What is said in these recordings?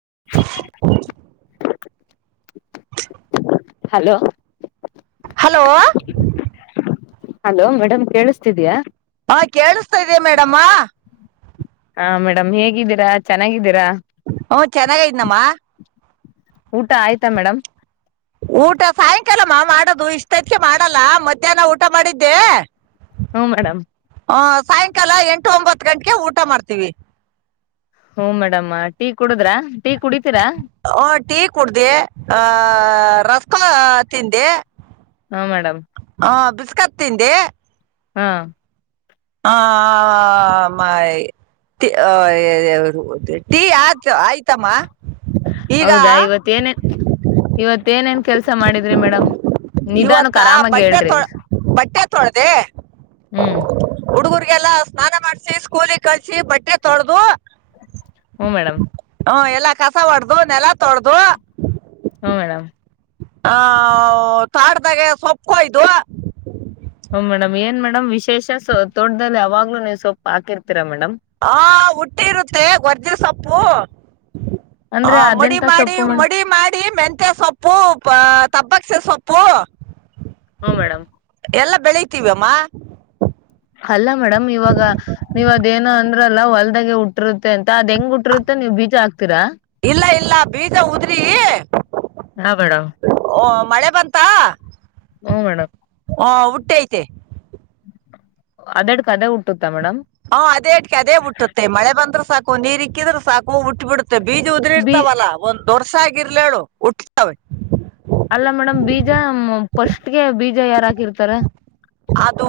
[inaudible] Hello hello hello madam ಕೇಳಿಸ್ತಿದಿಯಾ? ಹಾ ಕೇಳಿಸ್ತಾ ಇದೆ ಮೇಡಮ್ಮಾ. ಹಾ ಮೇಡಮ್ ಹೇಗಿದ್ದೀರಾ ಚೆನ್ನಾಗಿದ್ದೀರಾ? ಹ್ಮ ಚೆನ್ನಾಗೈದನಮ್ಮ. ಊಟ ಆಯ್ತಾ ಮೇಡಮ್? ಊಟ ಸಾಯಂಕಾಲಮ್ಮ ಮಾಡೋದು ಇಷ್ಟೆಗೆ ಮಾಡಲ್ಲ ಮಧ್ಯಾಹ್ನ ಊಟ ಮಾಡಿದ್ದೆ ಹ್ಮ ಮೇಡಮ್. ಹ ಸಾಯಂಕಾಲ ಎಂಟು ಒಂಬತ್ತು ಗಂಟ್ಗೆ ಊಟ ಮಾಡ್ತೀವಿ. ಹೂ ಮೇಡಮ್ಮ ಟೀ ಕುಡುದ್ರ? ಟೀ ಕುಡಿತೀರಾ ಹ ಟೀ ಕುಡ್ದೆ ಆ ರಸ್ ಕು ತಿಂದೆ. ಹಾ ಮೇಡಮ್. ಹಾ ಬಿಸ್ಕತ್ ತಿಂದೆ. ಹಾ ಆ ಮೖ ತಿ ಆ ಟೀ ಆತು ಆಯ್ತಮ್ಮ. ಈಗ ಹೌದಾ ಇವತ್ತೇನೇ ಇವತ್ತು ಏನೇನ್ ಕೆಲ್ಸ ಮಾಡಿದ್ರಿ ಮೇಡಮ್? ನಿಧಾನಕ್ ಇವತ್ತ ಆರಾಮಾಗಿ ಬಟ್ಟೆ ಹೇಳ್ರಿ ತೊಳ್ ಬಟ್ಟೆ ತೊಳ್ದೆ ಹ್ಮ್ ಹುಡುಗರ್ ಗೆಲ್ಲ ಸ್ನಾನ ಮಾಡ್ಸಿ, ಸ್ಕೂಲಗ್ ಕಳಸಿ, ಬಟ್ಟೆ ತೊಳ್ದು ಹ್ಮು ಮೇಡಮ್. ಹ್ಮು ಎಲ್ಲಾ ಕಸ ಹೊಡ್ದು ನೆಲ ತೊಳ್ದು ಹ್ಮ್ ಮೇಡಮ್ ಹಾ ತ್ವಾಟ್ದಾಗೆ ಸೊಪ್ಪ್ಕೊಯ್ದು ಹ್ಮ್ ಮೇಡಮ್ ಏನ್ ಮೇಡಮ್ ವಿಶೇಷ ತೋಟ್ದಲ್ಲಿ ಯಾವಾಗ್ಲೂ ನೀವು ಸೊಪ್ ಹಾಕಿರ್ತ್ ಹಾ ಹುಟ್ಟಿರುತ್ತೆ ಗೊರ್ಜಿನ ಸೊಪ್ಪು. ಹ ಅಂದ್ರೆ ಮಡಿ ಅದೆಂತ ಮಾಡಿ ಸೊಪ್ಪು ಮೇಡಮ್ ಮಡಿ ಮಾಡಿ ಮೆಂತ್ಯ ಸೊಪ್ಪು ಬ ತಪಕ್ಸೆ ಸೊಪ್ಪು. ಹಾ ಮೇಡಮ್. ಎಲ್ಲ ಬೆಳಿತಿವಮ್ಮ. ಅಲ್ಲ ಮೇಡಮ್ ಇವಾಗ ನೀವ್ ಅದೇನೊ ಅಂದ್ರಲ್ಲ ಹೊಲ್ದಾಗೆ ಹುಟ್ಟಿರುತ್ತೆ ಅಂತ ತ ಅದ್ ಹೆಂಗ್ ಹುಟ್ಟಿರ್ತ್ತ ನೀವು ಬೀಜ ಹಾಕ್ತೀರಾ? ಇಲ್ಲ ಇಲ್ಲ ಬೀಜ ಉದ್ರಿ ಹಾ ಮೇಡಮ್ ಆ, ಮಳೆ ಬಂತಾ ಹ್ಮು ಮೇಡಮ್. ತ್ತೈತೆ. ಅದದ್ಕ ಅದೇ ಹುಟ್ಟುತ್ ಹಾ ಅದೇ ಅಟ್ಕೆ ಅದೇ ಹುಟ್ಟುತ್ತೆ ಮಳೆ ಬಂದ್ರೆ ಸಾಕ್ ಕೊ ನೀರಿಕ್ಕಿದ್ರ ಸಾಕು ಹುಟ್ಟ್ಬಿಡ್ ಮತ್ತೆ ಬೀಜ ಬಿ ಉದುರಿರ್ತಾವಲ್ಲಾ ಒಂದ್ ದೊರ್ಸಾಗಿರ್ಲೇಳು ಹುಟ್ತವೆ. ಅಲ್ಲ ಮೇಡಮ್ ಬೀಜ ಫಸ್ಟ್ಗೆ ಬೀ ಜ ಯಾರ್ ಹಾಕಿರ್ತಾರ? ಅದು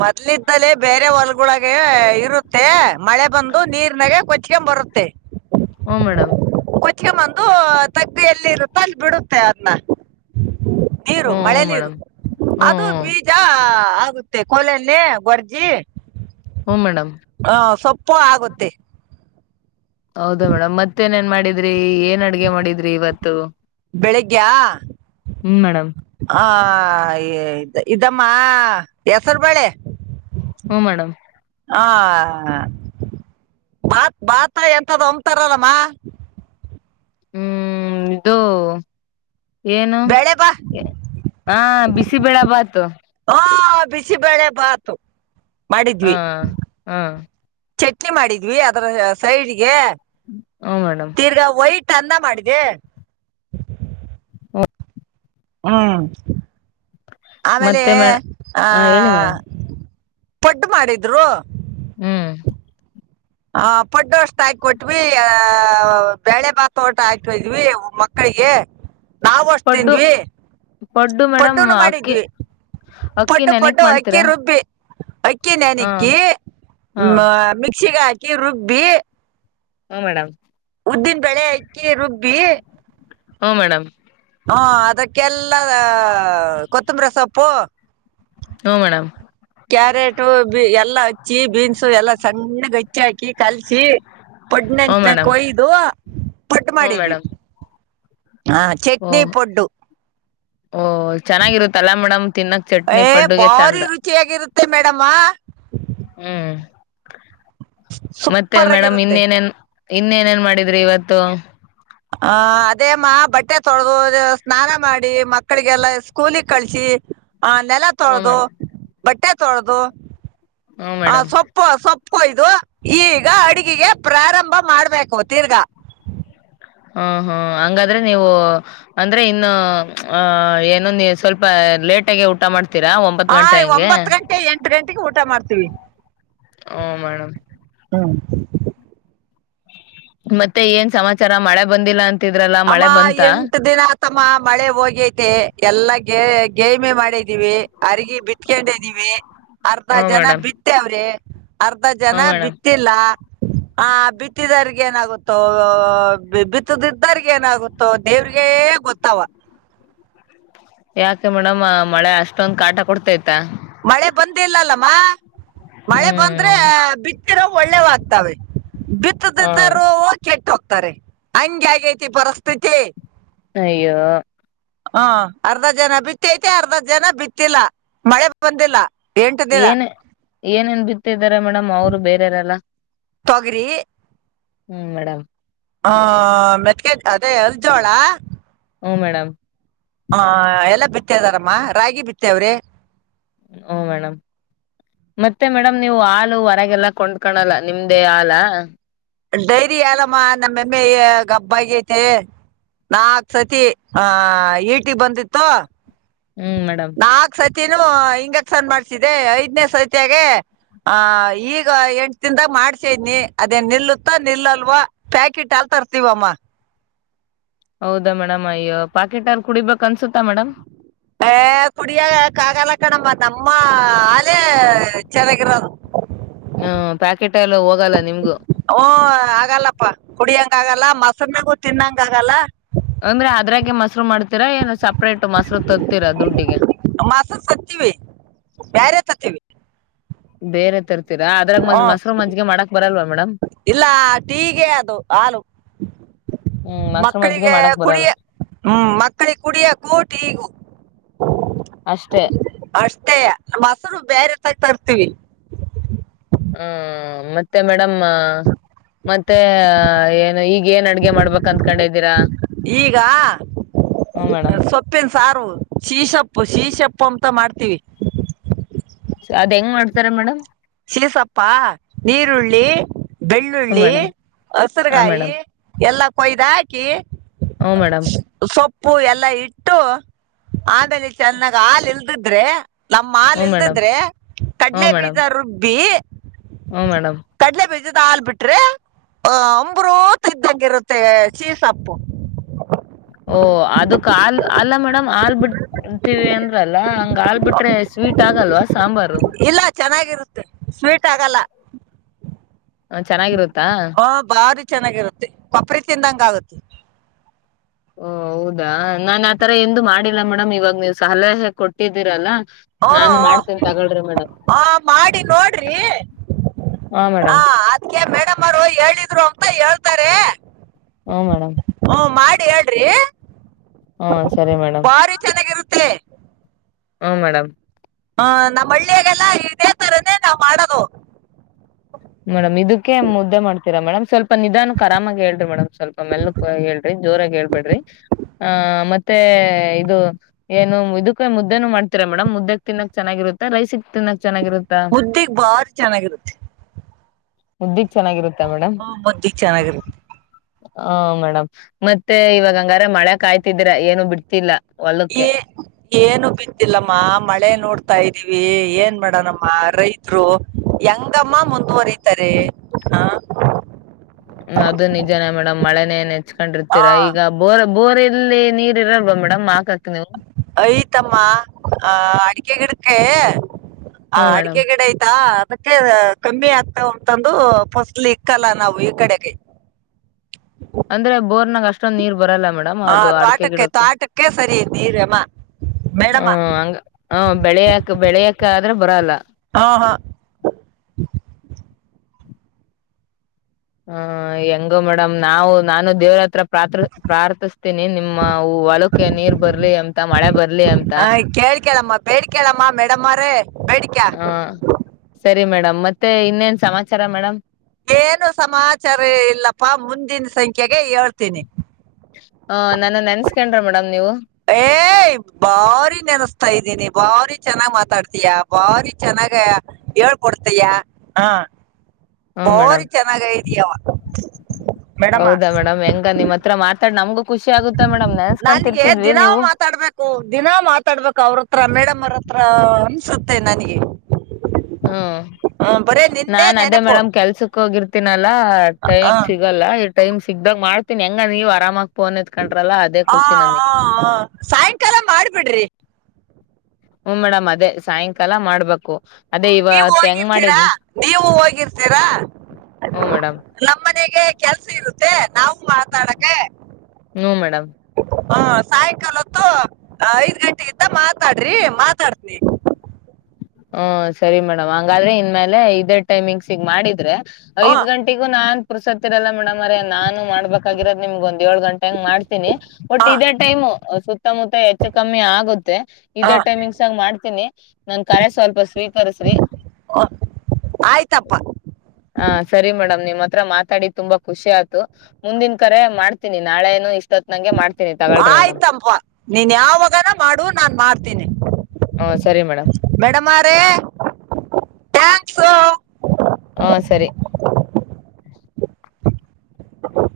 ಮೊದ್ಲಿದ್ದಲೇ ಬೇರೆ ಹೊಲ್ಗಳೊಗೆ ಇರುತ್ತೆ ಮಳೆ ಬಂದು ನೀರ್ನಾಗ ಕೊಚ್ಕೊಂಬರುತ್ತೆ. ಹ್ಮು ಮೇಡಮ್. ಕೊಚ್ಕೊಂಬಂದು ತಗ್ಗು ಎಲ್ಲಿ ಇರುತ್ತೆ ಅಲ್ಲಿ ಬಿಡುತ್ತೆ ಅದನ್ನ. ನೀರು ಹ್ಮ್ ಮಳೆ ಹ್ಮ್ ನೀರು. ಮೇಡಮ್ ಹ್ಮ್ ಅದು ಹ್ಮ್ ಬೀಜ ಹಾ ಆಗುತ್ತೆ ಕೋಲಲ್ಲೇ ಬಡ್ದಿ ಹ್ಮು ಮೇಡಮ್. ಪ್ಪು ಆಗುತ್ತೆ. ಹೌದಾ ಮೇಡಮ್ ಮತ್ತೇನೇನ್ ಮಾಡಿ ಡಿದ್ರಿ. ಬೆಳಿಗ್ಗೆಯ ಹ್ಮ್ ಮೇಡಮ್ ಆ ಇ ಇದಮ್ಮ ಅ ಹೆಸರು ಬೇಳೆ. ಹ್ಮ ಮೇಡಮ್. ಹಾಂ ಬಾತ್ ಭಾತ ಎಂಥದ್ದೊ ಅಂತಾರಲ್ಲಮ್ಮ ಹ್ಮ್ ಇದು ಏನು ಬೇಳೆ ಬಾ ಹಾ ಬಿಸಿಬೇಳೆ ಬಾತು. ಬಿಸಿಬೇಳೆ ಭಾತು. ಹಾ ಹ್ಮ್ ಚಟ್ನಿ ಮಾಡಿದ್ವಿ ಅದರ್ ಸೈಡ್ಗೆ. ಹ್ಮ ಮೇಡಮ್ ತೀರ್ಗಾ ವೈಟ್ ಟ್ ಅನ್ನ ಮಾಡ್ದೆ. ಹುಂ ಹ್ಮು ಆಮೇಲೆ ಮತ್ತೆ ಮೇಡ ಆ ಹ ಹೇಳಿ ಮೇಡಮ್ ಪಡ್ ಮಾಡಿದ್ರು. ಹ್ಮ್ ಹ ಪಡ್ಡು ಅಷ್ಟ್ ಹಾಕೊಟ್ವಿ ಆ ಬೇಳೆ ಭಾತ್ ಊಟ ಹಾಕಿದ್ವಿ ಮಕ್ಕಳಿಗೆ ನಾವು ಅಷ್ಟ್ ಪಡ್ಡು ತಿಂದ್ವಿ ಪಡ್ಡು ಮೇಡಮ್ ಪಡ್ಡುನು ಅಕ್ಕಿ ಮಾಡಿದ್ವಿ ಅಕ್ಕಿ ಪಡ್ಡು ನೆನಕ್ ಪಡ್ಡು ಅಕ್ಕಿ ಮಾಡ್ತೀರಾ ರುಬ್ಬಿ ಅಕ್ಕಿ ಹಾ ನೆನಕ್ಕಿ ಹಾ ಮ ಮಿ ಕ್ಸಿಗಾ ಕಿರುಬ್ಬಿ ಹುಂ ಮೇಡಮ್. ಅಕ್ಕಿ ರುಬ್ಬಿ ಹುಂ ಮೇಡಮ್. ಹಾ ಅದಕ್ಕೆಲ್ಲಾ ಕೊತ್ತಂಬರಿ ಸೊಪ್ಪು ಹ್ಮು ಮೇಡಮ್. ಕ್ಯಾರೆಟು ಎಲ್ಲಾ ಹಚ್ಚಿ ಬೀನ್ಸು ಎಲ್ಲಾ ಸಣ್ಣಗ್ ಹಚ್ಚಿ ಹಾಕಿ ಕಲ್ಸಿ ಹ್ಮ ಪಡ್ನೆಂತನ ಮೇಡಮ್ ಕೊಯ್ದು ಪಟ್ ಹ್ಮ ಮಾಡಿದ್ವಿ. ಮೇಡಮ್ ಹಾ ಓ ಚಟ್ನಿ ಪೊಡ್ಡು. ಓ ಚೆನ್ನಾಗಿರುತ್ತಲ್ಲಾ ಮೇಡಮ್ ತಿನ್ನಕ್ ಚಟ್ನಿ ಪಡ್ಡುಗೆ ಚಂದ. ಡಮ್ಮ. ಹ್ಮ್ ಮತ್ತೆ ಸೂಪರ್ ಮೇಡಮ್ ಆಗಿರುತ್ತೆ ಇನ್ನೇನೇನ್ ಇನ್ನೇನೇನ್ ಮಾಡಿದ್ರಿ ಇವತ್ತು? ಹ ಅದೇಮ್ಮ ಬಟ್ಟೆ ತೊಳೆದು ಸ್ನಾನ ಮಾಡಿ ಮಕ್ಕಳಿಗೆಲ್ಲಾ ಸ್ಕೂಲಿಗ್ ಕಳ್ಸಿ ಹ ನೆಲ ಹ್ಮ ತೊಳ್ದು ಮೇಡಮ್ ಬಟ್ಟೆ ತೊಳ್ದು ಹ್ಮ ಹಾ ಮೇಡಮ್ ಸೊಪ್ಪು ಸೊಪ್ಪ್ ಯ್ದು ಈಗ ಅಡುಗೆಗೆ ಪ್ರಾರಂಭ ಮಾಡ್ಬೇಕು ತಿರ್ಗಾ. ಹ್ಮ ಹ್ಮ್ ಹಂಗಾದ್ರೆ ನೀವು ಅಂದ್ರೆ ಇನ್ನು ಆ ಏನು ನೀ ಸ್ವಲ್ಪ ಲೇಟ್ ಆಗೆ ಊಟ ಮಾಡ್ತ್ ತೀರಾ ಒಂಬತ್ ಗಂಟೆ ಹಂಗೆ. ಹತ್ತು ಗಂಟೆಗೆ ಊಟ ಮಾಡ್ತೀವಿ. ಹುಂ ಮೇಡಮ್. ಹ್ಮ ಮತ್ತೆ ಏನ್ ಸಮಾಚಾರ ಮಳೆ ಬಂದಿಲ್ಲ ಅಂತ ಅಮ್ಮ ಎಂಟ್ ದಿನ ಆತಮ್ಮ ಮಳೆ ಹೋಗೈತಿ ಎಲ್ಲ ಗೆ ಗೖಮೆ ಮಾಡಿದ್ದೀವಿ ಅರ್ಗಿ ಬಿಟ್ಕೊಂಡಿದ್ದೀವಿ. ಅರ್ಧ ಹ್ಮ ಜನ ಮೇಡಮ್ ಬಿತ್ತವ್ರೆ. ಅರ್ಧ ಜನ ಹ್ಮ ಮೇಡಮ್ ಬಿತ್ತಿಲ್ಲ. ಹ ಬಿತ್ತಿದರಗ ಏನಾಗುತ್ತೋ ಬಿತ್ತದಿದ್ ದ್ದರ್ಗ ಏನಾಗುತ್ತೋ ದೇವ್ರಗೆ ಗೊತ್ತವ. ಯಾಕೆ ಮೇಡಮ್ ಮಳೆ ಅಷ್ಟೊಂದ್ ಕಾಟ ಕೊಡ್ತೈತಾ? ಮಳೆ ಬಂದಿಲ್ಲಲ್ಲಮ್ಮ. ಮಳೆ ಬಂದ್ರೆ ಹ್ಮ್ ಬಿತ್ತಿರೊವ್ ಒಳ್ಳೇವಾಗ್ತವೆ ಹ ಬಿತ್ತದಿದ್ದೊರು ಕೆಟ್ಟ್ ಹೋಗ್ತ್ ಕರೆಕ್ಟ್, ಹಂಗೆ ಆಗೇತಿ ಪರಿಸ್ಥಿತಿ. ಅಯ್ಯೋ ಹ ಅರ್ಧ ಜನ ಬಿತ್ತೖತೆ ಅರ್ಧ ಜನ ಬಿತ್ತಿಲ್ಲ ಮಳೆ ಬಂದಿಲ್ಲ. ಎಂಟು ದಿನ ಏನ್ ಏನೇನ್ ಬಿತ್ತರ್ ದ್ದಾರೆ ಮೇಡಮ್ ಅವರು ಬೇರೆೆಯರಲ್ಲ. ತೊಗರಿ ಹ್ಮ್ ಮೇಡಮ್. ಹಾ ಮೆತ್ಗೆ ಅದೇ ಅರ್ಜೋಳ ಹ್ ಮೇಡಮ್. ಹ ಎಲ್ಲಾ ಬಿತ್ತದಾರಮ್ಮ ರಾಗಿ ಬಿತ್ತೇವ್ರಿ. ಹುಂ ಮೇಡಮ್ ಮತ್ತೆ ಮೇಡಮ್ ನೀವು ಹಾಲು ಹೊರಗೆಲ್ಲ ಕೊಂಡ್ಕಳಲ್ಲ ನಿಮ್ದೇ ಹಾಲಾ? ಡೈರಿ ಹಾಲಮ್ಮ ನಮ್ಮಮ್ಮೆ ಗಬ್ಬ್ ಆಗೖತಿ ನಾಕ್ ಸತಿ ಆ ಈಟಿ ಬಂದಿತ್ತು. ಹ್ಮ್ ಮೇಡಮ್. ತಿನೂ ಇಂಜೆಕ್ಷನ್ ಮಾಡ್ಸಿದೆ ಐದ್ನೇ ಸೈತಿಯಾಗೆ ಆ ಈಗ ಎಂಟ ದಿನ್ದಾಗ ಮಾಡ್ಸಿದ್ನಿ ಅದೇನ್ ನಿಲ್ಲುತ್ತ ನಿಲ್ಲಲ್ವೊ ಪ್ಯಾಕೆಟ್ ಹಾಲ್ ತರ್ತೀವಮ್ಮ. ಹೌದಾ ಮೇಡಮ್ ಅಯ್ಯೊ ಪಾಕೆಟ್ ಹಾಲ್ ಕುಡಿಬೇಕ್ ಅನ್ಸುತ್ತಾ ಮೇಡಮ್. ಹ ಕುಡಿಯಕಾಗಾಲ್ಲ ಕಣಮ್ಮ ನಮ್ಮ ಹಾಲೇ ಚನಾಗಿರೋದು. ಹ್ಮ ಪ್ಯಾಕೆಟ್ ಹಾಲು ಹೋಗಲ್ಲ ನಿಮ್ಗು. ಓ ಆಗಲ್ಲಪ್ಪ ಕುಡಿಯಂಗಾಗಲ್ಲ ಮೊಸರ್ನಗೂ ತಿನ್ನಂಗಾಗಲ್ಲ. ಅಂದ್ರೆ ಅದ್ರಾಗೆ ಮೊಸರು ಮಾಡ್ತೀರಾ ಏನು ಸಪ್ರೇಟ್ ಮಸರು ತತೀರಾ ದುಡ್ಡಿಗೆ. ಮೊಸರ್ ತತ್ತೀವಿ ಬ್ಯಾರೆ ಬೇರೆ ತರ್ ಹ ಮೇಡಮ್ ಇಲ್ಲ ಟೀಗೆ ಅದು ಹಾಲು ಹ್ಮ್ ಮೊಸರು ಮಜ್ಗೆ ಮಕ್ಕಳಿಗೆ ಮಾಡಕ್ ಬರಲ್ಲ ಕುಡಿಯ ಹ್ಮ ಮಕ್ಕಳಿಗೆ ಕುಡಿಯಕ್ಕೂ ಟೀಗೂ ಅಷ್ಟೇ ಅಷ್ಟ್ ಷ್ಟೆಯ ಮೊಸರು ಬೇರೆ ತಾಗ ತರ್ತಿವಿ. ಹ್ಮ ಮತ್ತೆ ಮೇಡ್ ಡಮ್ಮ್ ಮತ್ತ್ ತ್ತೆ ಏನು ಈಗ್ ಏನ್ ಅಡ್ಗೆ ಮಾಡ್ಬೇಕ್ ಅಂದ್ಕೊಂಡಿದ್ದೀರಾ? ಈಗ ಹುಂ ಮೇಡಮ್. ಸೊಪ್ಪಿನ ಸಾರು ಶೀಸಪ್ಪು ಶೀಸಪ್ಪು ಅಂತ ಮಾಡ್ತೀವಿ. ಅದ ಹೆಂಗ್ ಮಾಡ್ತಾರೆ ಮೇಡಮ್? ಶಿಸಪ್ಪ ನೀರುಳ್ಳಿ ಹ್ಮ ಬೆಳ್ಳುಳ್ಳಿ ಮೇಡಮ್ ಹಾ ಹಸ್ರುಗಾಯಿ ಮೇಡಮ್ ಎಲ್ಲ ಕೊಯ್ದು ಹಾಕಿ ಹ್ಮ ಮೇಡಮ್ ಸೊಪ್ಪ್ ಪ್ಪೂ ಎಲ್ಲಾ ಇಟ್ಟು ಆಮೇಲೆ ಚೆನ್ನಾಗ ಹಾಲ್ ಇಲ್ದಿದ್ರೆ ನಮ್ಮ್ ಹಾಲ್ ಹ್ಮ ಮೇಡಮ್ ಇಲ್ದಿದ್ರೆ ಕಡ್ಲೆ ಬೀ ಬ್ಬೀ ಹ್ಮು ಮೇಡಮ್. ಇದ ಹಾಲ್ ಬಿಟ್ರೆ ಆ ಅಂಬ್ರೂತ ಇದ್ದಂಗ ಇರುತ್ತೆ ಶಿಸಪ್ಪು. ಓ ಅದಕ್ ಹಾಲ್ ಅಲ್ಲ ಮೇಡಮ್ ಹಾಲ್ ಬಿಡ್ತೀವಿ ಅಂದ್ರಲ್ಲ ಹಂಗ ಹಾ ಬಿಟ್ರೆ ಸ್ವೀಟ್ ಆಗಲ್ವಾ ಸಾಂಬಾರು. ಇಲ್ಲ ಚೆನ್ನಾಗಿರುತ್ತೆ ಸ್ವೀಟ್ ಆಗಲ್ಲ. ಹ ಚೆನ್ನಾಗಿರುತ್ತ್ ಹಾ ಭಾರಿ ಚೆನ್ನಾಗಿರುತ್ತೆ ಕೊಪ್ರಿ ತಿಂದಂಗಾಗುತ್ತೆ. ಓ ಹೌದಾ ನಾನ್ ಆತರ ಎಂದೂ ಮಾಡಿಲ್ಲ ಮೇಡಮ್ ಇವಾಗ ನೀವು ಸಲಹೆ ಕೊಟ್ಟಿದ್ದೀರಲ್ಲ ಹೂ ನಾನು ಮಾಡ್ತೇನಿ ಹೂ ತಗೊಳ್ರಿ ಮೇಡಮ್ ಆ ಮಾಡಿ ನೋಡ್ರಿ ಹಾ ಹ ಮೇಡಮ್ ಅದ್ಕೆ ಮೇಡಮ್ ಮ್ಮರು ಹೇಳಿದ್ರು ಅಂತ ಹೇಳ್ತಾರೆ ಹುಂ ಮೇಡಮ್. ಹ ಮಾಡೇಳ್ರಿ. ಹ್ಮ ಸರಿ ಬಾರಿ ಚೆನ್ನಾಗಿರುತ್ತೆ. ಹ್ಮು ಮೇಡಮ್. ಹಾ ನಮ್ಮಳ್ಳಿಯಾಗೆಲ್ಲ ಇದೇ ತರನೇ ನಾವ್ ಮಾಡದು. ಮೇಡಮ್ ಇದಕ್ಕೆ ಮುದ್ದೆ ಮಾಡ್ತೀರಾ ಮೇಡಮ್ ಸ್ವಲ್ಪ ನಿಧಾನಕ್ ಆರಾಮಾಗಿ ಏಳಿರೀ ಮೇಡಮ್ ಸ್ವಲ್ಪ ಮೆಲ್ಲಕೆ ಹೇಳ್ರಿ ಜೋರಾಗಿ ಹೇಳ್ಬೇಡ್ರಿ ಆ ಮತ್ತೆ ಇದು ಏನು ಇದಕ್ಕೆ ಮುದ್ದೇನು ಮಾಡ್ತೀರಾ ಮೇಡಮ್ ಮುದ್ದೆಕ್ ತಿನ್ನಕ್ ಚೆನ್ನಾಗಿರುತ್ತ ರೈಸಿಕ್ ತಿನ್ನಕ್ ಚೆನ್ನಾಗಿರುತ್ತಾ ಮುದ್ದೆಗ್ ಬಾರಿ ಚೆನ್ನಾಗಿರುತ್ತೆ. ಮುದ್ದಿ ಹಓ ಮುದ್ದಿಕ್ ಚೆನ್ನಾಗಿರುತ್. ಹ ಮೇಡಮ್ ಮತ್ತೆ ಇವಾಗ ಹಂಗಾರ ಮಳೆ ಕಾಯ್ತಿದ್ರ ಏನು ಬಿಡ್ತಿಲ್ಲ. ಹೊಲಕ್ಕೆ ಏ ಏನು ಬಿತ್ತಿಲ್ಲಮ್ಮ ಮಳೆ ನೋಡ್ ತಾ ಇದ್ದೀವಿ ಏನ್ ಮಾಡನಮ್ಮ ರೈತ್ರು ಯಂಗಮ್ಮ ಮುಂದುವರಿತಾರೆ ಹ ಅದು ನಿಜನೇ ಮೇಡಮ್ ಮಳೆನೇ ನೆಚ್ಚ್ಕೊಂಡಿರ್ತೀರಾ ಹಾ ಈಗ ಬೋರ್ ಬೋರಿ ಲ್ಲಿ ನೀರ್ ಇರಲ್ವಾ ಮೇಡಮ್ ಹಾಕ ಐತಮ್ಮ ಆ ಅಡಿಕೆ ಗಿಡ ಕ್ಕೇ ಆ ಹ್ಮ್ ಮೇಡಮ್ ಅಡಿಕೆಗಿಡಾ ಐಯ್ತಾ ಮತ್ತೆ ಕಮ್ಮಿ ಆಗ್ತಾವಂತಂದು ಫಸ್ಲ್ ಇಕ್ಕಲ್ಲ ನಾವು ಈ ಕಡೆಗೆ. ಅಂದ್ರೆ ಬೋರ್ನಾಗ ಅಷ್ಟೊಂದ್ ನೀರ್ ಬರಲ್ಲ ಮೇಡಮ್ ಆ ಅದು ಅಡಕೆ ತೋಟಕ್ಕೆ ಗಿಡಕ್ಕೆ ತೋಟಕ್ಕೆ ಸರಿ ನೀರಮ್ಮ ಹ್ಮ ಮೇಡಮ್ಮ ಹಂಗ ಹ ಬೆಳೆಯಕ ಬೆಳೆಯಕ ಕಾದ್ರೆ ಬರಲ್ಲ. ಹಾ ಹಾ. ಹ ಹೆಂಗೋ ಮೇಡಮ್ ನಾವು ನಾನು ದೇವರತ್ರ ಪ್ರಾರ್ಥ ಪ್ರಾರ್ಥಿಸತೀನಿ ನಿಮ್ಮ ಹೊಲಕ್ಕೆ ನೀರ್ ಬರ್ಲಿ ಅಂತ ಮಳೆ ಬರ್ಲಿ ಅಂತ. ಆ, ಕೇಳ್ ಕೇಳಮ್ಮ ಬೇಡಿ ಕೇಳಮ್ಮ ಮೇಡಮ್ಮರೇ ಬೇಡಿಕ ಹಾ ಸರಿ. ರಿ ಮೇಡಮ್ ಮತ್ತೆ ಇನ್ನೇನ್ ಸಮಾಚಾರ ಮೇಡಮ್? ಏನು ಸಮಾಚಾರ ಇಲ್ಲಪ್ಪಾ ಮುಂದಿನ ಸಂಖ್ಯೆಗೆ ಹೇಳ್ತೀನಿ. ಹ ನನ್ನ ನೆನ್ಸ್ಕೊಂಡ್ರ ಮೇಡಮ್ ನೀವು? ಏ ಬಾರಿ ನೆನಸ್ತಾ ಇದ್ದೀನಿ ಭಾರಿ ಚೆನ್ನಾಗ್ ಮಾತಾಡ್ತಿಯ ಭಾರಿ ಚೆನ್ನಾಗ ಹೇಳ್ಕೊಡ್ತಿಯ ಹಾ. ಹ್ಮ ಮೇಡಮ್ ಬಾರಿ ಚೆನ್ನಾಗ ಇದೀಯವ ಮೇಡಮ ಹೌದಾ ಮೇಡಮ್ ಹೆಂಗ ನಿಮ್ಮ್ ಹತ್ರ ಮಾತಾಡ್ ನಮಗು ನನ್ಗೆ ದಿನ ನೀವು ಮಾತಾಡ್ಬೇಕು ದಿನ ಮಾತಾಡ್ಬೇಕು ಅವರತ್ರ ಮೇಡಮ್ ಅವರತ್ರ ಸುತ್ತೆ ನನಗೆ. ಹ್ಮ ಹ್ಮ್, ಬರೇ ನಿಂದೇ ನಾನ್ ಅದೇ ನೆನಪು ಮೇಡಮ್ ಕೆಲ್ಸಕ್ ಹೋಗಿರ್ತ್ ತಿನಲ್ ಲಾ ಆ, ಆ, ಟೈಮ್ ಸಿಗಲ್ಲ ಟೈಮ್ ಸಿಗ್ದಾಗ ಮಾಡ್ತೀನಿ ಹೆಂಗ ನೀವು ಆರಾಮಾಗ್ ಹ ಹ ಸಾಯಂಕಾಲ ಮಾಡ್ಬಿಡ್ರಿ. ಹ್ಮ ಮೇಡಮ್ ಅದೇ ಸಾಯಂಕಾಲ ಮಾಡ್ಬೇಕು. ಅದೇ ಹ ನೀವು ಇವತ್ ಹೆಂಗ್ ಹೋಗಿರ್ತೀರಾ ಮಾಡಿದ್ನು ನೀವು ಹೋಗಿರ್ತೀರಾ ಹ್ಮ್ ಮೇಡಮ್ ನಮ್ಮನೆಗೆ ಕೆಲ್ಸ್ ಇರುತ್ತೆ. ನಾವು ಮಾತಾಡಕ್ಕೆ ಹ್ಮ್ ಮೇಡಮ್ ಹಾ ಸಾಯಂಕಾಲೊತ್ತು ಐದ್ ಗಂಟೆಗಿಂತ ಮಾತಾಡ್ರಿ ಮಾತಾಡ್ತಿನಿ. ಹ್ಮ ಸರಿ ಮೇಡಮ್ ಹಂಗಾದ್ರೆ ಇನ್ ಮೇಲೆ ಇದೇ ಟೈಮಿಂಗ್ಸಿಗ್ ಮಾಡಿದ್ರೆ ಐದ್ ಹ್ಮ್ ಗಂಟೆಗೂ ನಾನ್ ಪುರ್ಸತ್ತಿರಲ್ಲ ಮೇಡಮ್ಮೊರೆ ನಾನು ಮಾಡ್ಬೇಕಾಗಿರ ನಿಮ್ಗೊಂದು ಏಳ ಗಂಟೆಂಗ್ ಮಾಡ್ತೀನಿ ಬಟ್ ಹಾ ಇದೇ ಟೈಮ್ ಸುತ್ತಮುತ್ತ ಹೆಚ್ಚು ಕಮ್ಮಿ ಆಗುತ್ತೆ ಹಾ ಇದೇ ಟೈಮಿಂಗ್ಸ್ಂಗ ಮಾಡ್ತೀನಿ ನ ಕರೆ ಸ್ವಲ್ಪ ಸ್ವೀಕರಿಸ್ರಿ, ಆಯ್ತಪ್ಪ ಹ ಸರಿ ಮೇಡಮ್ ನಿಮ್ಮ ತ್ರ ಮಾತಾಡಿ ತುಂಬಾ ಖುಷಿ ಆತು, ಮುಂದಿನ್ ಕರೆ ಮಾಡ್ತೀನಿ ನಾಳೆನೂ ಇ ಆಯ್ತಪ ನೀನ್ ಯಾವಾಗನ ಮಾಡು ನಾನ್ ಮಾಡ್ತೀನಿ. ಹುಂ ಸರಿ ಮೇಡಮ್. ಡಮ್ಮೋರೆ ಥ್ಯಾಂಕ್ಸು. ಹ್ಮ ಸರಿ [inaudible]